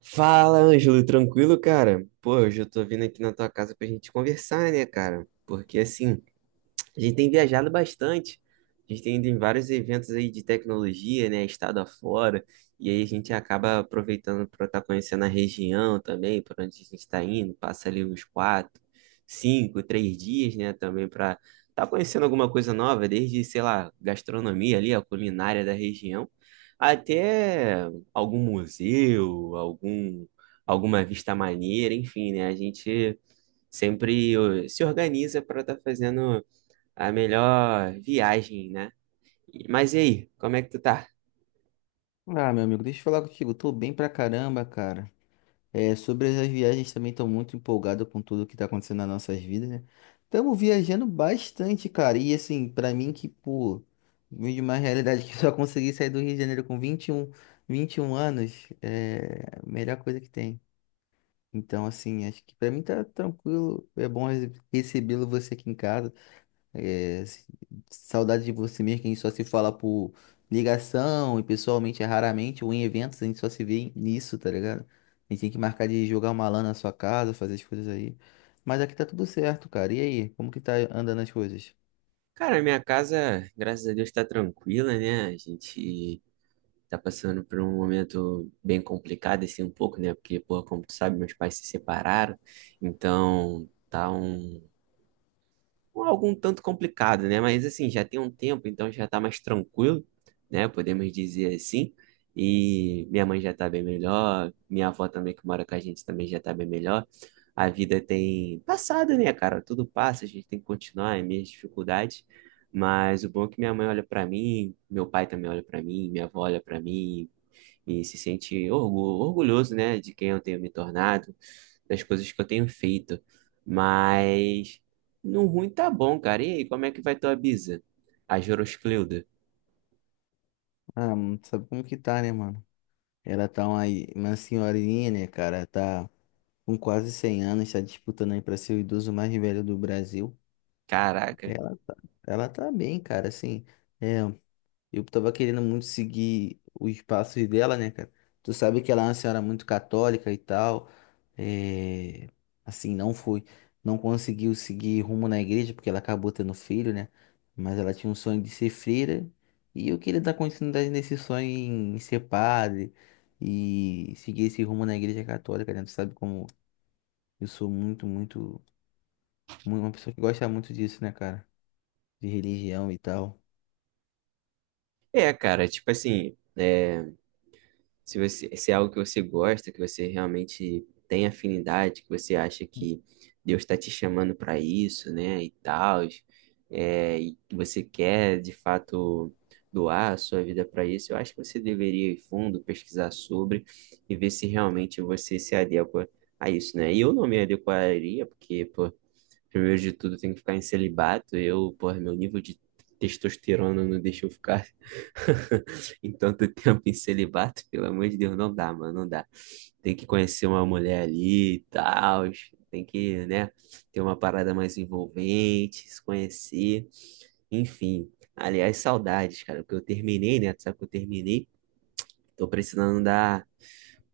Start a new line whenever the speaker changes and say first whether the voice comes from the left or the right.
right: Fala, Ângelo, tranquilo, cara? Pô, hoje eu tô vindo aqui na tua casa pra gente conversar, né, cara? Porque assim, a gente tem viajado bastante. A gente tem ido em vários eventos aí de tecnologia, né? Estado afora. E aí a gente acaba aproveitando para estar conhecendo a região também, para onde a gente está indo. Passa ali uns quatro, cinco, três dias, né? Também para estar conhecendo alguma coisa nova, desde, sei lá, gastronomia ali, a culinária da região, até algum museu, alguma vista maneira, enfim, né? A gente sempre se organiza para estar fazendo a melhor viagem, né? Mas e aí, como é que tu tá?
left: Ah, meu amigo, deixa eu falar contigo. Eu tô bem pra caramba, cara. É, sobre as viagens também tô muito empolgado com tudo que tá acontecendo nas nossas vidas, né? Estamos viajando bastante, cara. E assim, pra mim que, pô, vim de uma realidade que só consegui sair do Rio de Janeiro com 21 anos, é a melhor coisa que tem. Então, assim, acho que pra mim tá tranquilo. É bom recebê-lo você aqui em casa. É, se- Saudade de você mesmo, que a gente só se fala por ligação e pessoalmente é raramente, ou em eventos, a gente só se vê nisso, tá ligado? A gente tem que marcar de jogar uma LAN na sua casa, fazer as coisas aí. Mas aqui tá tudo certo, cara. E aí, como que tá andando as coisas?
right: Cara, minha casa, graças a Deus, tá tranquila, né? A gente tá passando por um momento bem complicado, assim, um pouco, né? Porque, pô, como tu sabe, meus pais se separaram, então tá algo um tanto complicado, né? Mas assim, já tem um tempo, então já tá mais tranquilo, né? Podemos dizer assim. E minha mãe já tá bem melhor, minha avó também que mora com a gente também já tá bem melhor. A vida tem passado, né, cara? Tudo passa, a gente tem que continuar, é minhas dificuldades. Mas o bom é que minha mãe olha pra mim, meu pai também olha pra mim, minha avó olha pra mim, e se sente orgulhoso, né, de quem eu tenho me tornado, das coisas que eu tenho feito. Mas no ruim tá bom, cara. E aí, como é que vai tua bisa? A Joroscleuda.
left: Ah, mano, tu sabe como que tá, né, mano? Ela tá uma senhorinha, né, cara? Tá com quase 100 anos, tá disputando aí pra ser o idoso mais velho do Brasil.
right: Caraca.
left: Ela tá, ela tá bem, cara, assim. É Eu tava querendo muito seguir os passos dela, né, cara? Tu sabe que ela é uma senhora muito católica e tal. É... Assim, não conseguiu seguir rumo na igreja porque ela acabou tendo filho, né? Mas ela tinha um sonho de ser freira e eu queria dar continuidade nesse sonho em ser padre e seguir esse rumo na igreja católica, né? Tu sabe como eu sou muito, muito, muito uma pessoa que gosta muito disso, né, cara? De religião e tal.
right: É, cara, tipo assim, se se é algo que você gosta, que você realmente tem afinidade, que você acha que Deus está te chamando para isso, né, e tal, e que você quer de fato doar a sua vida para isso, eu acho que você deveria ir fundo, pesquisar sobre e ver se realmente você se adequa a isso, né? E eu não me adequaria, porque, pô, primeiro de tudo, tem que ficar em celibato. Eu, porra, meu nível de testosterona não deixa eu ficar em tanto tempo em celibato. Pelo amor de Deus, não dá, mano, não dá. Tem que conhecer uma mulher ali e tal. Tem que, né, ter uma parada mais envolvente, se conhecer. Enfim, aliás, saudades, cara, porque eu terminei, né? Tu sabe que eu terminei. Tô precisando dar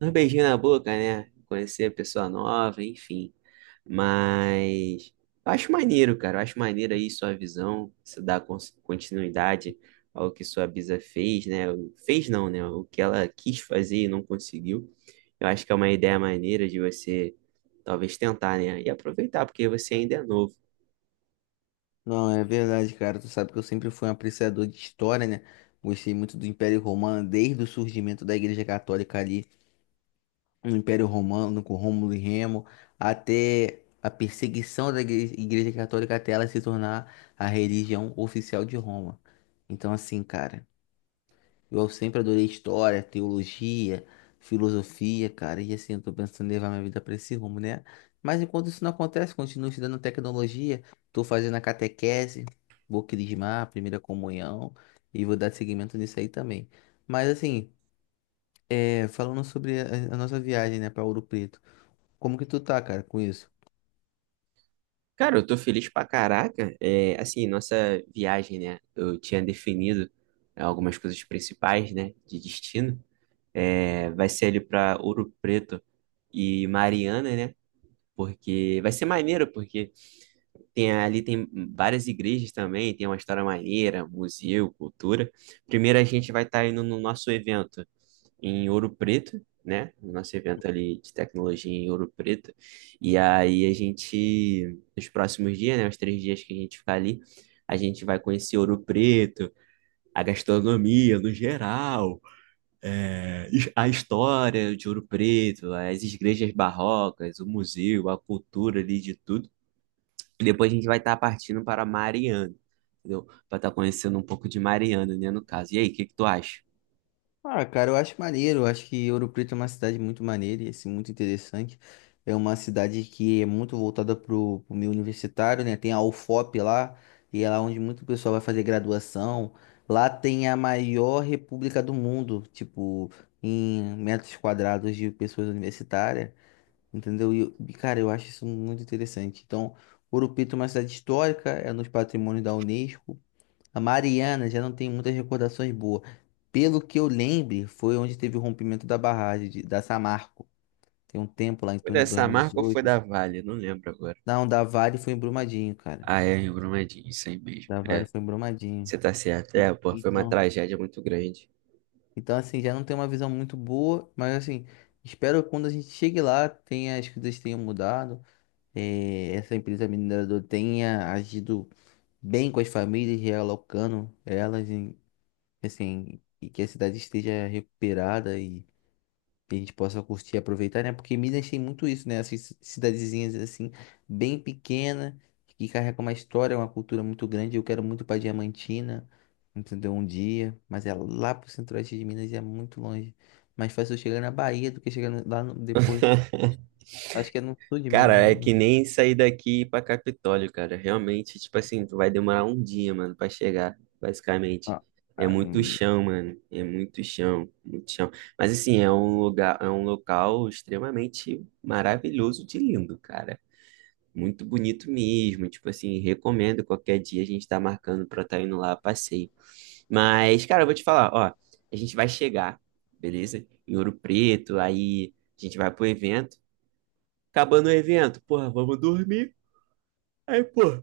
right: uns beijinhos na boca, né? Conhecer a pessoa nova, enfim. Mas eu acho maneiro, cara. Eu acho maneiro aí sua visão, você dar continuidade ao que sua bisa fez, né? Fez não, né? O que ela quis fazer e não conseguiu. Eu acho que é uma ideia maneira de você talvez tentar, né? E aproveitar, porque você ainda é novo.
left: Não, é verdade, cara. Tu sabe que eu sempre fui um apreciador de história, né? Gostei muito do Império Romano, desde o surgimento da Igreja Católica ali, no Império Romano, com Rômulo e Remo, até a perseguição da Igreja Católica até ela se tornar a religião oficial de Roma. Então, assim, cara. Eu sempre adorei história, teologia, filosofia, cara, e assim, eu tô pensando em levar minha vida para esse rumo, né? Mas enquanto isso não acontece, continuo estudando tecnologia, tô fazendo a catequese, vou crismar, a primeira comunhão, e vou dar seguimento nisso aí também. Mas assim, é, falando sobre a nossa viagem, né, para Ouro Preto, como que tu tá, cara, com isso?
right: Cara, eu tô feliz pra caraca. É, assim, nossa viagem, né? Eu tinha definido algumas coisas principais, né? De destino. É, vai ser ali para Ouro Preto e Mariana, né? Porque vai ser maneiro, porque tem várias igrejas também, tem uma história maneira, museu, cultura. Primeiro a gente vai estar indo no nosso evento em Ouro Preto, né? No nosso evento ali de tecnologia em Ouro Preto. E aí a gente, nos próximos dias, né? Os três dias que a gente ficar ali, a gente vai conhecer Ouro Preto, a gastronomia no geral. A história de Ouro Preto, as igrejas barrocas, o museu, a cultura ali de tudo. E depois a gente vai estar partindo para Mariana, entendeu? Para estar conhecendo um pouco de Mariana, né, no caso. E aí, o que que tu acha?
left: Ah, cara, eu acho maneiro. Eu acho que Ouro Preto é uma cidade muito maneira e assim, muito interessante. É uma cidade que é muito voltada pro meio universitário, né? Tem a UFOP lá, e é lá onde muito pessoal vai fazer graduação. Lá tem a maior república do mundo, tipo, em metros quadrados de pessoas universitárias, entendeu? E, cara, eu acho isso muito interessante. Então, Ouro Preto é uma cidade histórica, é nos patrimônios da Unesco. A Mariana já não tem muitas recordações boas. Pelo que eu lembre, foi onde teve o rompimento da da Samarco. Tem um tempo lá, em
right: Foi
left: torno de
right: dessa marca ou foi
left: 2018.
right: da Vale? Não lembro agora.
left: Não, da Vale foi em Brumadinho, cara.
right: Ah, é, em Brumadinho, isso aí mesmo.
left: Da Vale
right: É,
left: foi em Brumadinho.
right: você tá certo. É, pô, foi uma
left: Então,
right: tragédia muito grande.
left: então, assim, já não tem uma visão muito boa, mas assim, espero que quando a gente chegue lá, tenha, as coisas tenham mudado, essa empresa mineradora tenha agido bem com as famílias, realocando elas, em, assim, e que a cidade esteja recuperada e que a gente possa curtir e aproveitar, né? Porque Minas tem muito isso, né? Essas cidadezinhas assim, bem pequena, que carrega uma história, uma cultura muito grande. Eu quero muito para Diamantina, entendeu? Um dia, mas é lá pro centro-oeste de Minas e é muito longe. Mais fácil eu chegar na Bahia do que chegar no- lá no- depois. Acho que é no sul de
right: Cara,
left: Minas, né?
right: é que nem sair daqui e ir pra Capitólio, cara. Realmente, tipo assim, tu vai demorar um dia, mano, pra chegar, basicamente.
left: Ah,
right: É
left: ah,
right: muito chão, mano. É muito chão, muito chão. Mas assim, é um local extremamente maravilhoso de lindo, cara. Muito bonito mesmo. Tipo assim, recomendo qualquer dia a gente tá marcando pra tá indo lá a passeio. Mas, cara, eu vou te falar, ó, a gente vai chegar, beleza? Em Ouro Preto, aí a gente vai pro evento acabando o evento, porra, vamos dormir. Aí, pô,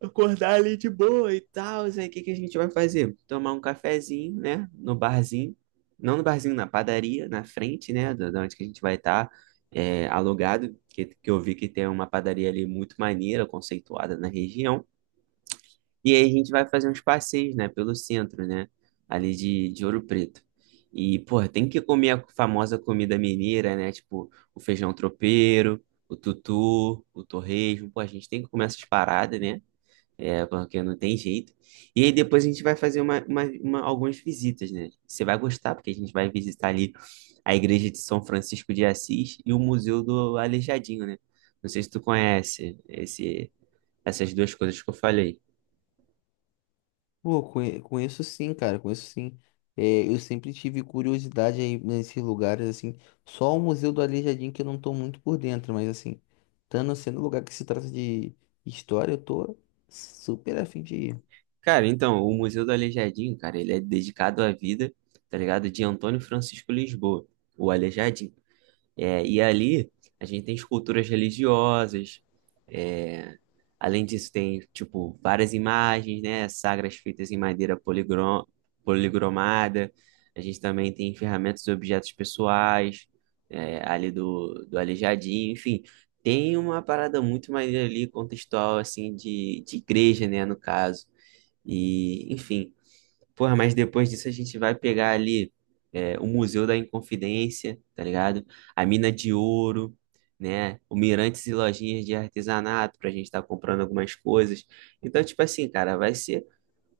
right: acordar ali de boa e tal. Aí, o que que a gente vai fazer? Tomar um cafezinho, né? No barzinho. Não no barzinho, na padaria, na frente, né? Da onde que a gente vai estar alugado. Que eu vi que tem uma padaria ali muito maneira, conceituada na região. E aí a gente vai fazer uns passeios, né, pelo centro, né, ali de Ouro Preto. E, porra, tem que comer a famosa comida mineira, né, tipo o feijão tropeiro, o tutu, o torresmo. Pô, a gente tem que comer essas paradas, né, porque não tem jeito. E aí depois a gente vai fazer algumas visitas, né. Você vai gostar, porque a gente vai visitar ali a Igreja de São Francisco de Assis e o Museu do Aleijadinho, né. Não sei se tu conhece essas duas coisas que eu falei.
left: Pô, conheço sim, cara, conheço sim. É, eu sempre tive curiosidade aí nesses lugares, assim. Só o Museu do Aleijadinho que eu não tô muito por dentro, mas assim, estando sendo um lugar que se trata de história, eu tô super afim de ir.
right: Cara, então, o Museu do Aleijadinho, cara, ele é dedicado à vida, tá ligado? De Antônio Francisco Lisboa, o Aleijadinho. É, e ali a gente tem esculturas religiosas, é, além disso tem tipo várias imagens, né, sagras feitas em madeira poligrom policromada. A gente também tem ferramentas e objetos pessoais ali do Aleijadinho, enfim, tem uma parada muito maneira ali contextual assim de igreja, né, no caso. E enfim, porra, mas depois disso a gente vai pegar ali o Museu da Inconfidência, tá ligado? A Mina de Ouro, né? O Mirantes e lojinhas de artesanato pra gente estar comprando algumas coisas. Então, tipo assim, cara, vai ser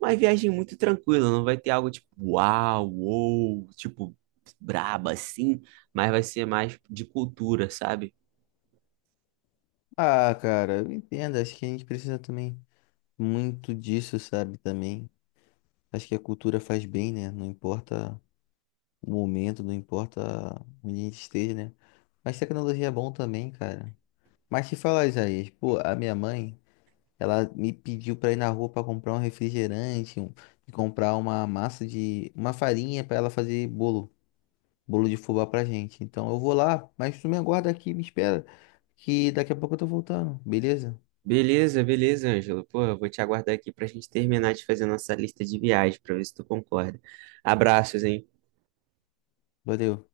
right: uma viagem muito tranquila, não vai ter algo tipo uau, uou, tipo braba assim, mas vai ser mais de cultura, sabe?
left: Ah, cara, eu entendo, acho que a gente precisa também muito disso, sabe, também. Acho que a cultura faz bem, né? Não importa o momento, não importa onde a gente esteja, né? Mas tecnologia é bom também, cara. Mas te falar, Isaías, pô, a minha mãe. Ela me pediu para ir na rua para comprar um refrigerante, um, e comprar uma massa uma farinha para ela fazer bolo, bolo de fubá pra gente. Então eu vou lá, mas tu me aguarda aqui, me espera, que daqui a pouco eu tô voltando, beleza?
right: Beleza, beleza, Ângelo. Pô, eu vou te aguardar aqui pra gente terminar de fazer nossa lista de viagens, pra ver se tu concorda. Abraços, hein?
left: Valeu.